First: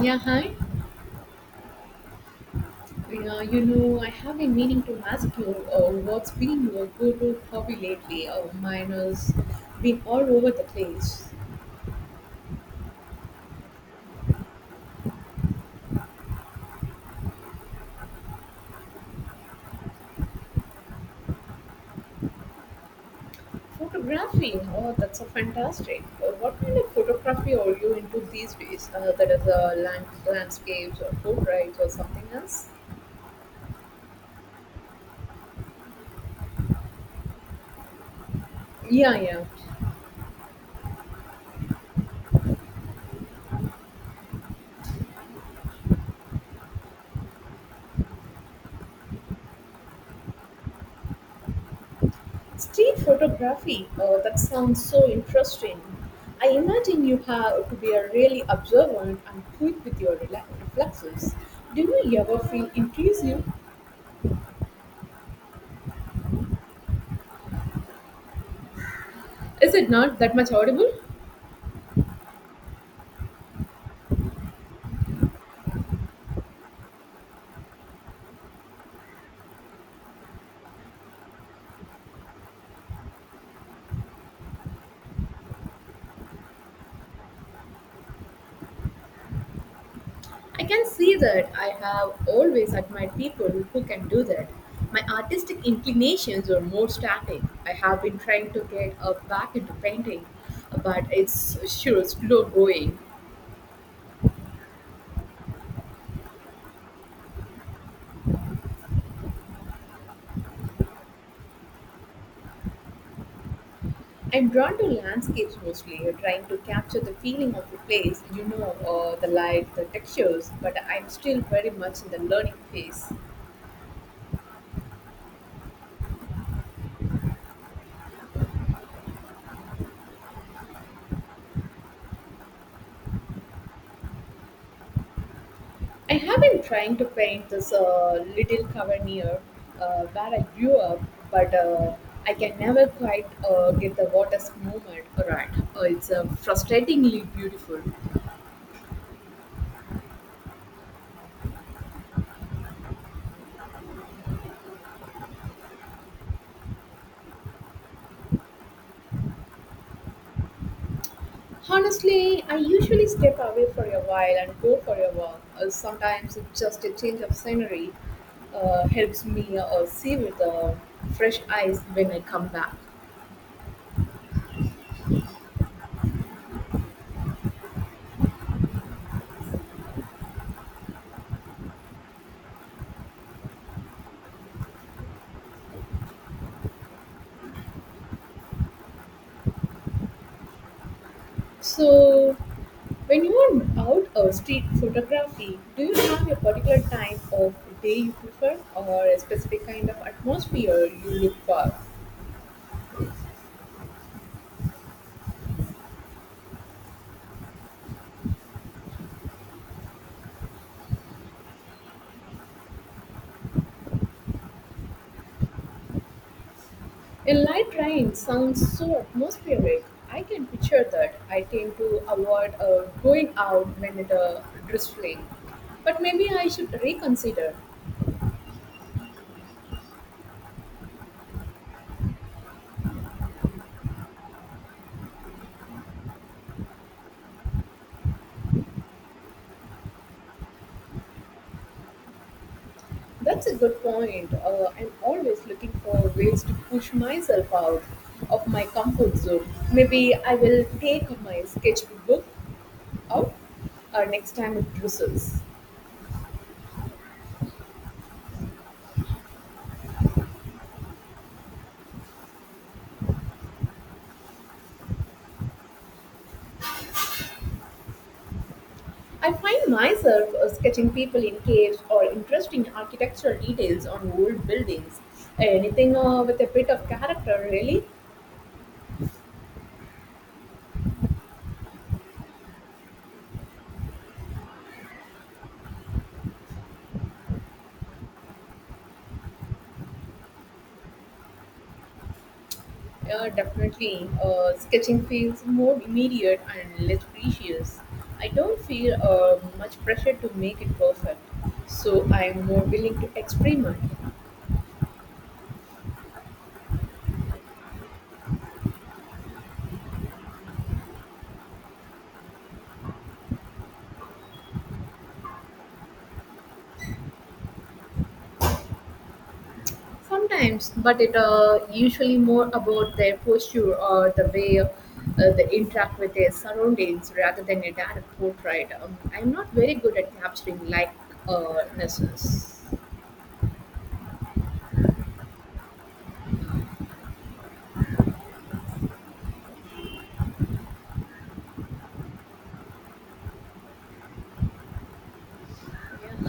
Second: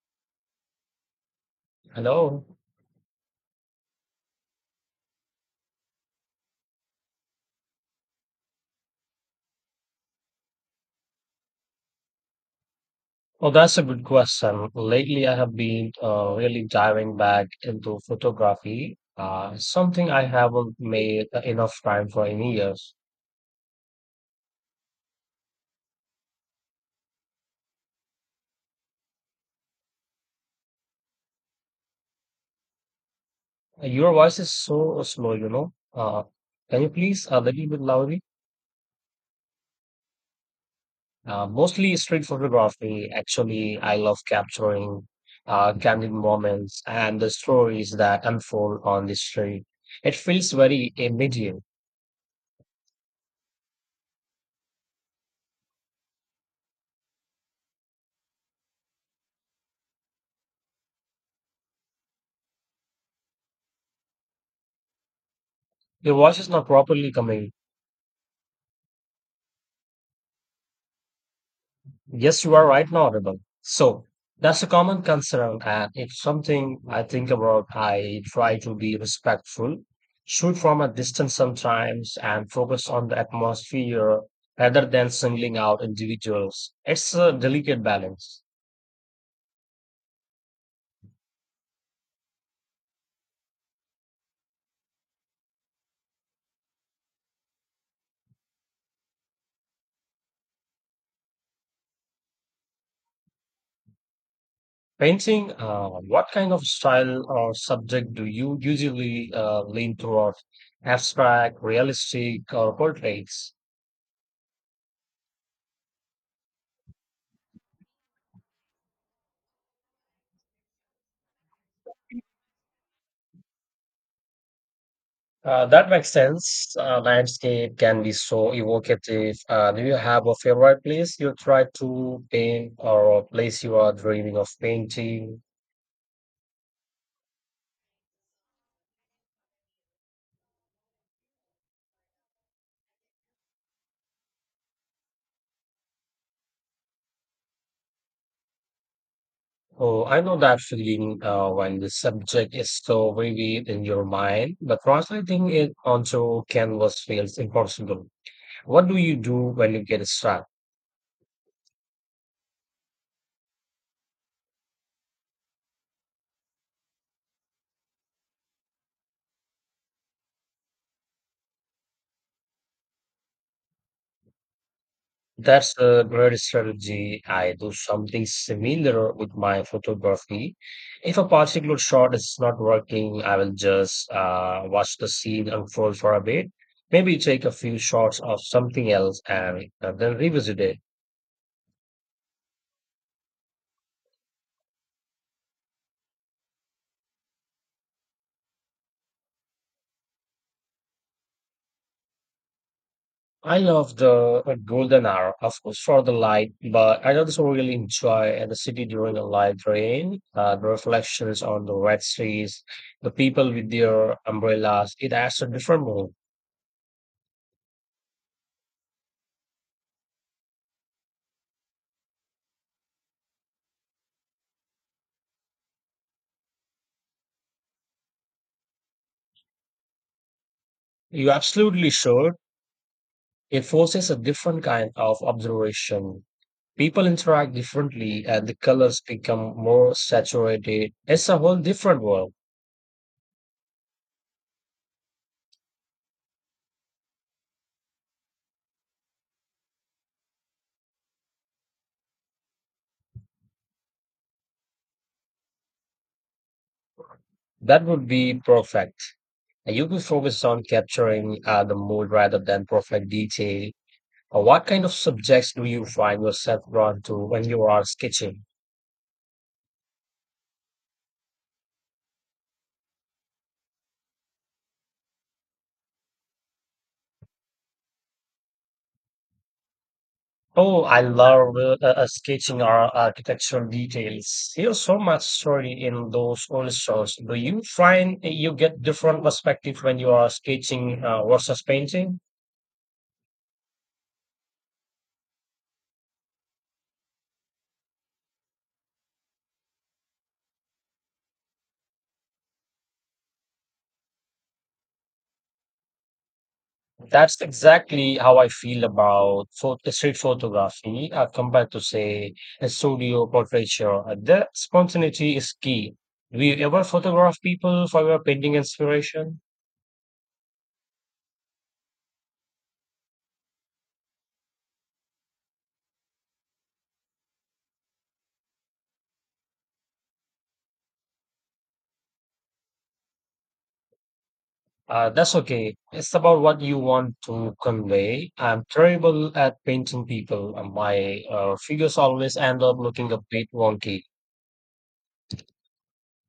Yeah, hi. Hello. Yeah, you know, I have been meaning to ask you what's been your go-to hobby lately? Mine has been all over the place. Well, that's a good question. Lately, I have been really diving back into photography, something I haven't made enough time for in years. Photography. Oh, that's a fantastic. What kind of photography are you into these days? That is landscapes or portraits or something else? Your voice is so slow, you know. Can you please a little bit loudly? Yeah, yeah. Mostly street photography. Actually, I love capturing candid moments and the stories that unfold on the street. It feels very immediate. Street photography, oh, that sounds so interesting. I imagine you have to be a really observant and quick with your reflexes. Do you ever feel intrusive? Your voice is not properly coming. Is it not that much audible? Yes, you are right now audible. So that's a common concern, and it's something I think about. I try to be respectful, shoot from a distance sometimes, and focus on the atmosphere rather than singling out individuals. It's a delicate balance. I can see that I have always admired people who can do that. My artistic inclinations were more static. I have been trying to get up back into painting, but it's sure slow going. Painting, what kind of style or subject do you usually lean toward? Abstract, realistic, or portraits? I'm drawn to landscapes mostly, trying to capture the feeling of the place, you know, the light, the textures, but I'm still very much in the learning phase. That makes sense. Landscape can be so evocative. Do you have a favorite place you try to paint or a place you are dreaming of painting? I have been trying to paint this little cover near where I grew up, but I can never quite get the water's movement right. It's frustratingly beautiful. Oh, I know that feeling when the subject is so vivid in your mind, but translating it onto canvas feels impossible. What do you do when you get stuck? Honestly, I usually step away for a while and go for a walk. Sometimes it's just a change of scenery helps me see with fresh eyes when I come back. That's a great strategy. I do something similar with my photography. If a particular shot is not working, I will just watch the scene unfold for a bit. Maybe take a few shots of something else and then revisit it. So, when you are out of street photography, do you have a particular time of day you prefer or a specific kind of atmosphere you look for? I love the golden hour, of course, for the light, but I also really enjoy the city during a light rain, the reflections on the wet streets, the people with their umbrellas. It adds a different mood. A light rain sounds so atmospheric. I can picture that. I tend to avoid going out when it drizzling. But maybe I should reconsider. You're absolutely sure it forces a different kind of observation. People interact differently, and the colors become more saturated. It's a whole different world. That's a good point. I'm always looking for ways to push myself out of my comfort zone. Maybe I will take my sketchbook out next time it drizzles. That would be perfect. You could focus on capturing the mood rather than perfect detail. What kind of subjects do you find yourself drawn to when you are sketching? I find myself sketching people in caves or interesting architectural details on old buildings. Anything with a bit of character, really? Oh, I love sketching our architectural details. There's so much story in those old shows. Do you find you get different perspective when you are sketching versus painting? Definitely. Sketching feels more immediate and less precious. I don't feel much pressure to make it perfect, so I'm more willing to experiment. That's exactly how I feel about photo, street photography compared to, say, a studio portraiture. The spontaneity is key. Do you ever photograph people for your painting inspiration? Sometimes, but it usually more about their posture or the way they interact with their surroundings rather than a direct portrait. I'm not very good at capturing likenesses. That's okay. It's about what you want to convey. I'm terrible at painting people. And My figures always end up looking a bit wonky.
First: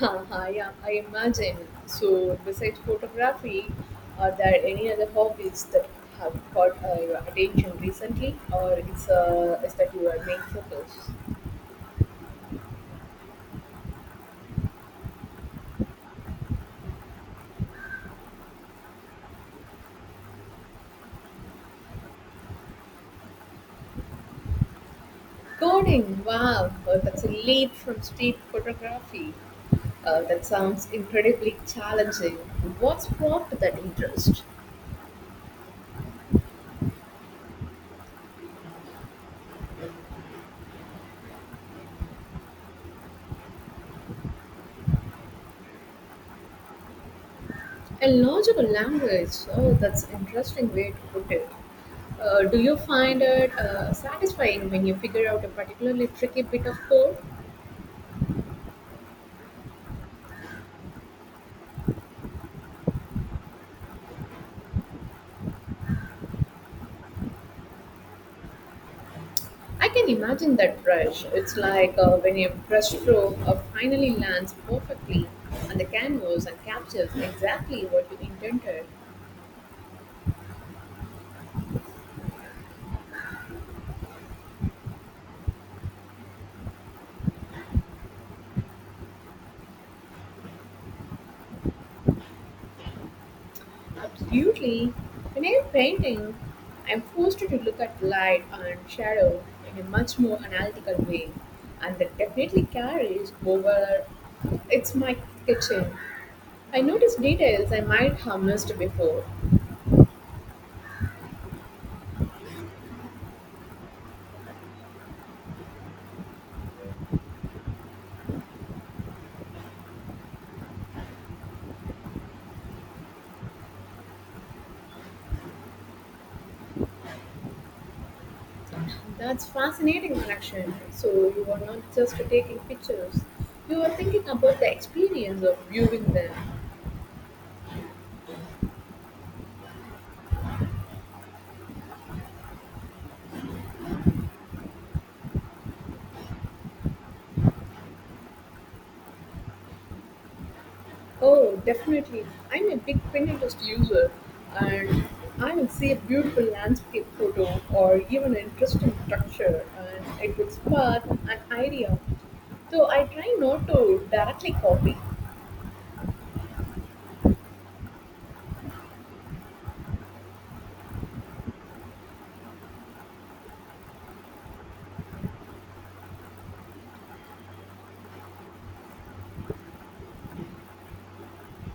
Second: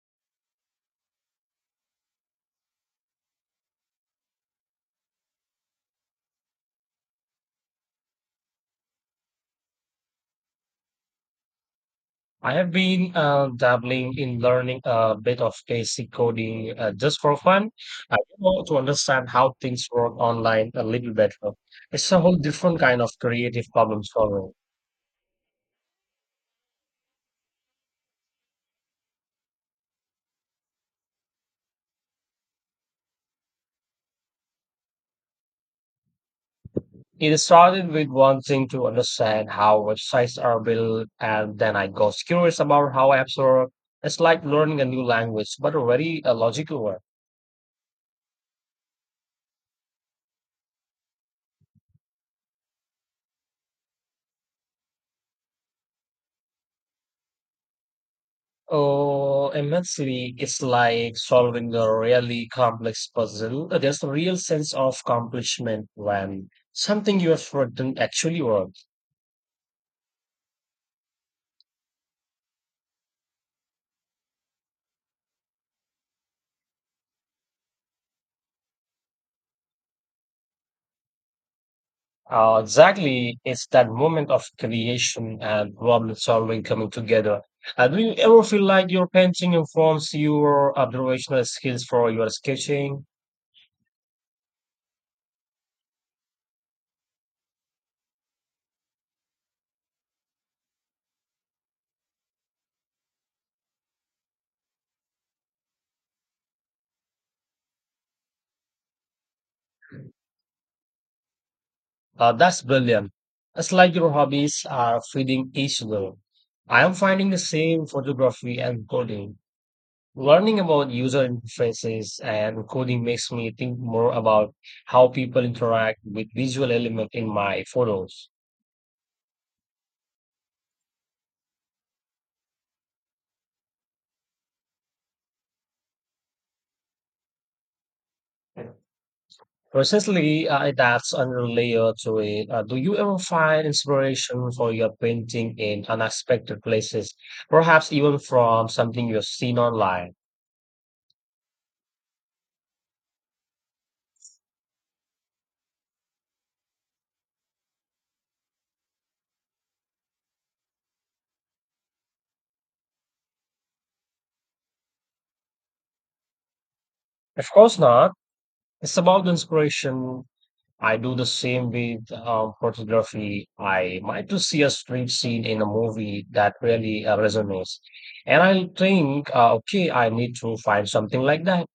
Yeah, I imagine. So, besides photography, are there any other hobbies that have caught your attention recently, or it's is that your main focus? I have been dabbling in learning a bit of basic coding just for fun. I want to understand how things work online a little better. It's a whole different kind of creative problem solving. Coding, wow, that's a leap from street photography. That sounds incredibly challenging. What sparked that interest? It started with wanting to understand how websites are built, and then I got curious about how apps work. It's like learning a new language, but a very logical one. A logical language, oh, that's an interesting way to put it. Do you find it satisfying when you figure out a particularly tricky bit of code? Oh, immensely. It's like solving a really complex puzzle. There's a real sense of accomplishment when something you have written actually works. I can imagine that brush. It's like when your brushstroke finally lands perfectly on the canvas and captures exactly what you intended. Exactly. It's that moment of creation and problem solving coming together. Do you ever feel like your painting informs your observational skills for your sketching? Absolutely. When I'm painting, I'm forced to look at light and shadow in a much more analytical way, and that definitely carries over. It's my kitchen. I notice details I might have missed before. That's brilliant. It's like your hobbies are feeding each other. I am finding the same photography and coding. Learning about user interfaces and coding makes me think more about how people interact with visual element in my photos. That's fascinating connection. So you are not just taking pictures; you are thinking about the experience of viewing them. Precisely, it adds another layer to it. Do you ever find inspiration for your painting in unexpected places, perhaps even from something you've seen online? Oh, definitely. I'm a big Pinterest user and I'll see a beautiful landscape photo or even an interesting structure and it will spark an idea. So I try not to directly copy. Of course not. It's about the inspiration. I do the same with photography. I might to see a street scene in a movie that really resonates, and I'll think, okay, I need to find something like that.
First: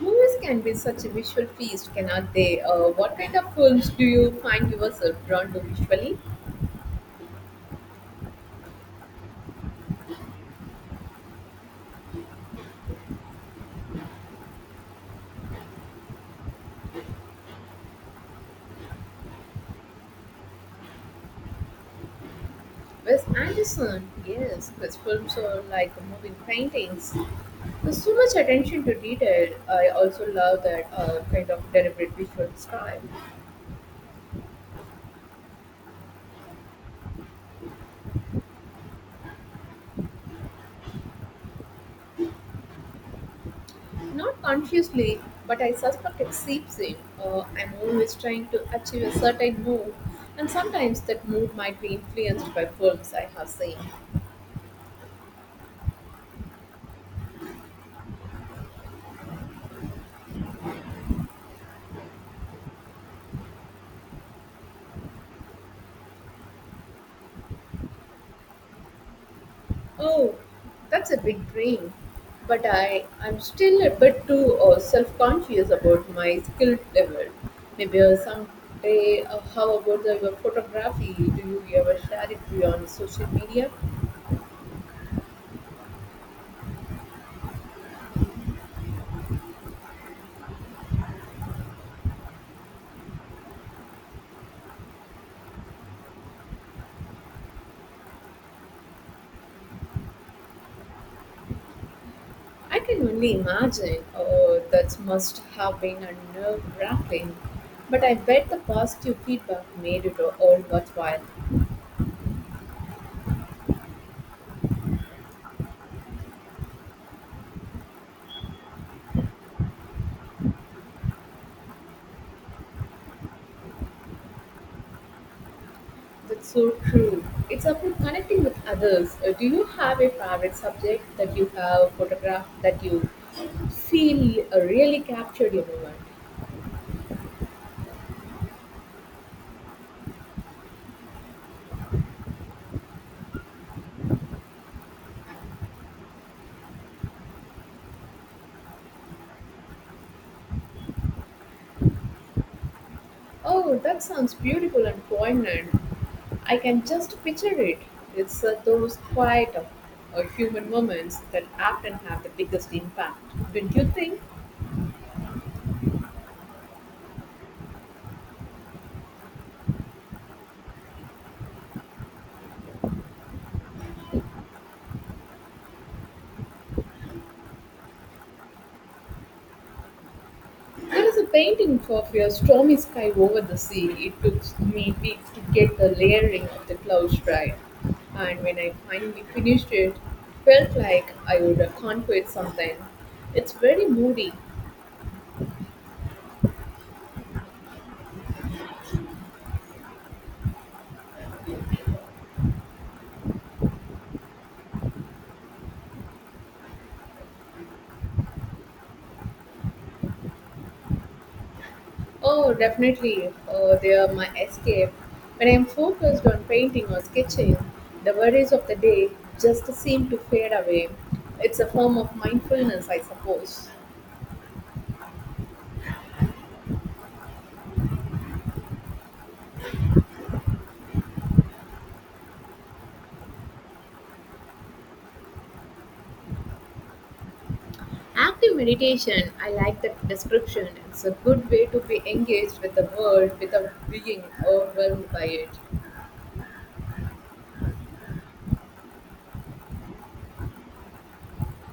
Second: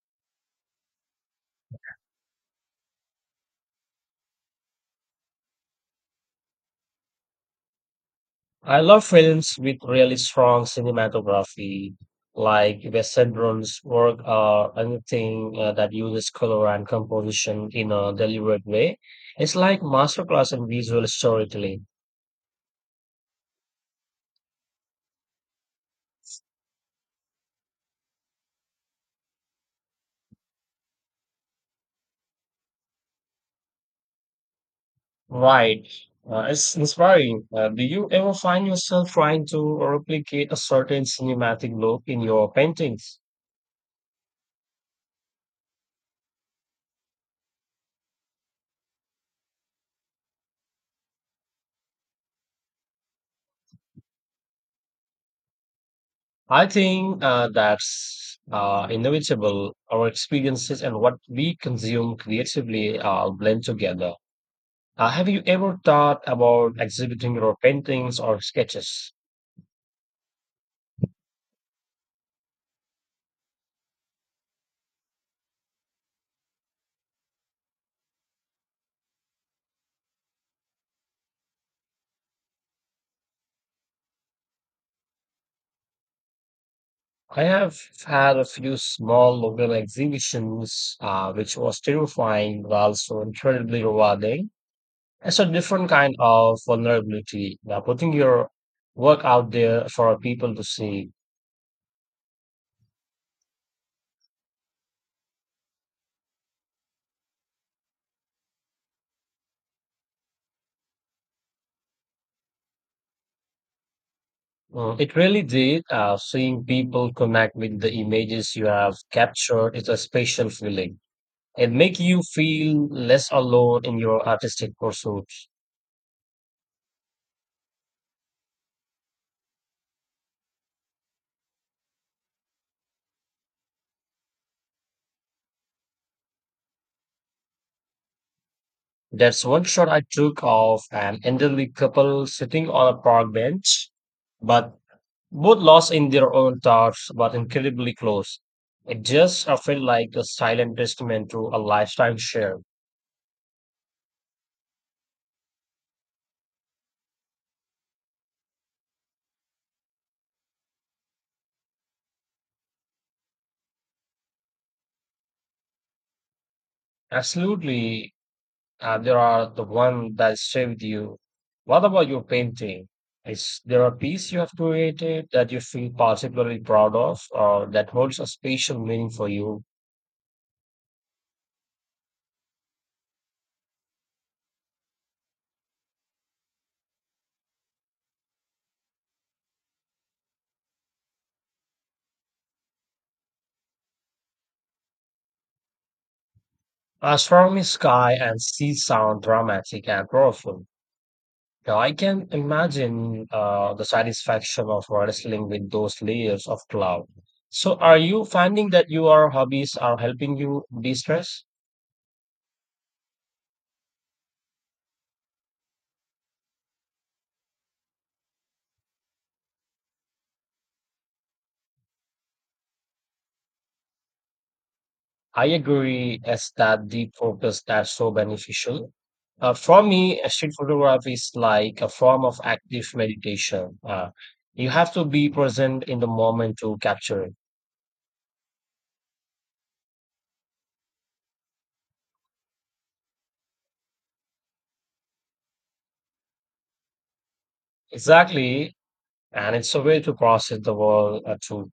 Movies can be such a visual feast, cannot they? What kind of films do you find yourself drawn to visually? I love films with really strong cinematography, like Wes Anderson's work or anything that uses color and composition in a deliberate way. It's like masterclass in visual storytelling. Wes Anderson, yes, his films are like moving paintings. There's so much attention to detail. I also love that kind of deliberate visual style. Right. It's inspiring. Do you ever find yourself trying to replicate a certain cinematic look in your paintings? Not consciously, but I suspect it seeps in. I'm always trying to achieve a certain mood, and sometimes that mood might be influenced by films I have seen. I think that's inevitable. Our experiences and what we consume creatively blend together. Have you ever thought about exhibiting your paintings or sketches? Oh, that's a big dream. But I'm still a bit too self conscious about my skill level. Maybe someday, how about the photography? Do you ever share it beyond social media? I have had a few small local exhibitions, which was terrifying but also incredibly rewarding. It's a different kind of vulnerability, putting your work out there for people to see. I can only imagine. Oh, that must have been a nerve wracking. But I bet the positive feedback made it all worthwhile. Mm, it really did. Seeing people connect with the images you have captured is a special feeling. It make you feel less alone in your artistic pursuits. That's so true. It's about connecting with others. Do you have a favorite subject that you have photographed that you feel really captured your moment? That's one shot I took of an elderly couple sitting on a park bench, but both lost in their own thoughts, but incredibly close. It just felt like a silent testament to a lifetime shared. Oh, that sounds beautiful and poignant. I can just picture it. It's those quiet human moments that often have the biggest impact, don't you think? Absolutely, there are the one that saved you. What about your painting? Is there a piece you have created that you feel particularly proud of, or that holds a special meaning for you? There is a painting of a stormy sky over the sea. It took me weeks to get the layering of the clouds right, and when I finally finished it, felt like I would have conquered something. It's very moody. Astronomy, sky, and sea sound dramatic and powerful. Yeah, I can imagine the satisfaction of wrestling with those layers of cloud. So, are you finding that your hobbies are helping you de stress? Oh, definitely, oh, they are my escape. When I'm focused on painting or sketching, the worries of the day just seem to fade away. It's a form of mindfulness, I suppose. I agree, as that deep focus that's so beneficial. For me, street photography is like a form of active meditation. You have to be present in the moment to capture it. Active meditation, I like that description. It's a good way to be engaged with the world without being overwhelmed by it. Exactly. And it's a way to process the world through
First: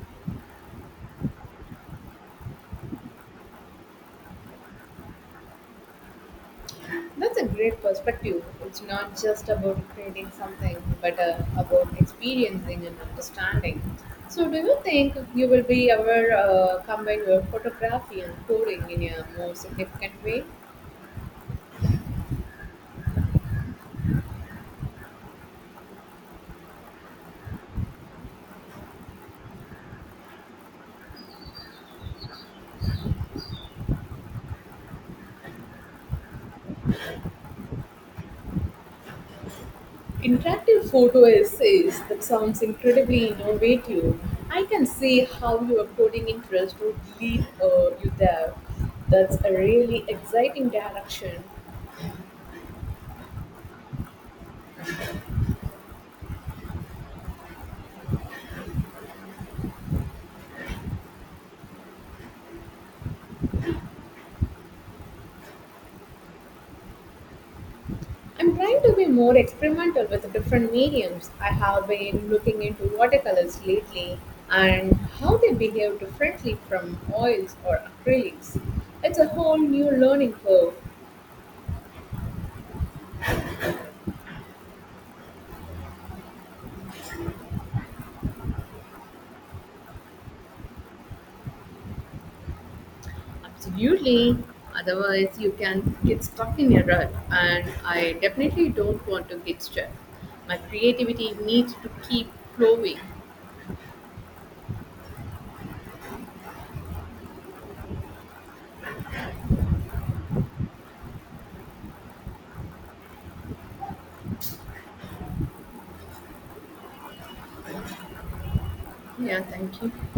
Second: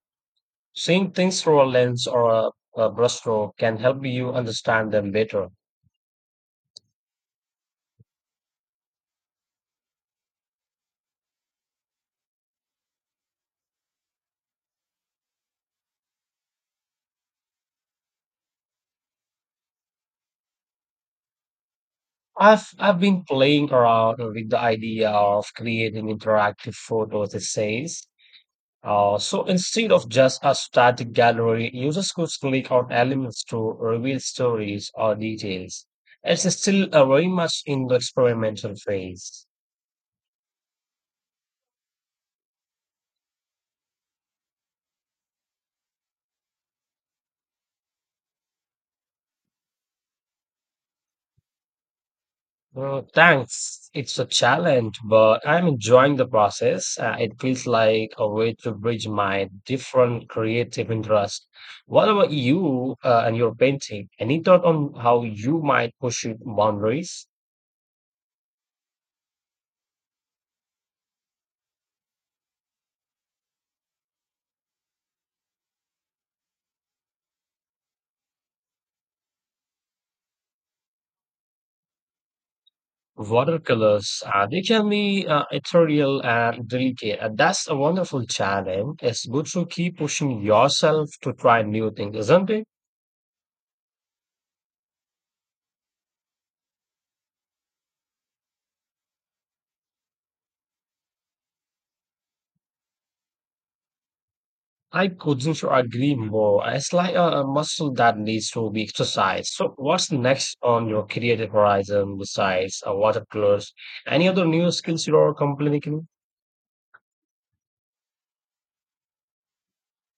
seeing things through a lens or a brushstroke can help you understand them better. That's a great perspective. It's not just about creating something, but about experiencing and understanding. So, do you think you will be ever combine your photography and coding in a more significant way? I've been playing around with the idea of creating interactive photos essays. So instead of just a static gallery, users could click on elements to reveal stories or details. It's still very much in the experimental phase. Interactive photo essays that sounds incredibly innovative. I can see how your coding interest would lead you there. That's a really exciting direction. Thanks. It's a challenge, but I'm enjoying the process. It feels like a way to bridge my different creative interests. What about you and your painting? Any thought on how you might push your boundaries? I'm trying to be more experimental with different mediums. I have been looking into watercolors lately and how they behave differently from oils or acrylics. It's a whole new learning curve. Watercolors, they can be ethereal and delicate, and that's a wonderful challenge. It's good to keep pushing yourself to try new things, isn't it? Absolutely. Otherwise, you can get stuck in a rut, and I definitely don't want to get stuck. My creativity needs to keep flowing. I couldn't agree more. It's like a muscle that needs to be exercised. So what's next on your creative horizon besides watercolors? Any other new skills you're completing? Yeah, thank you.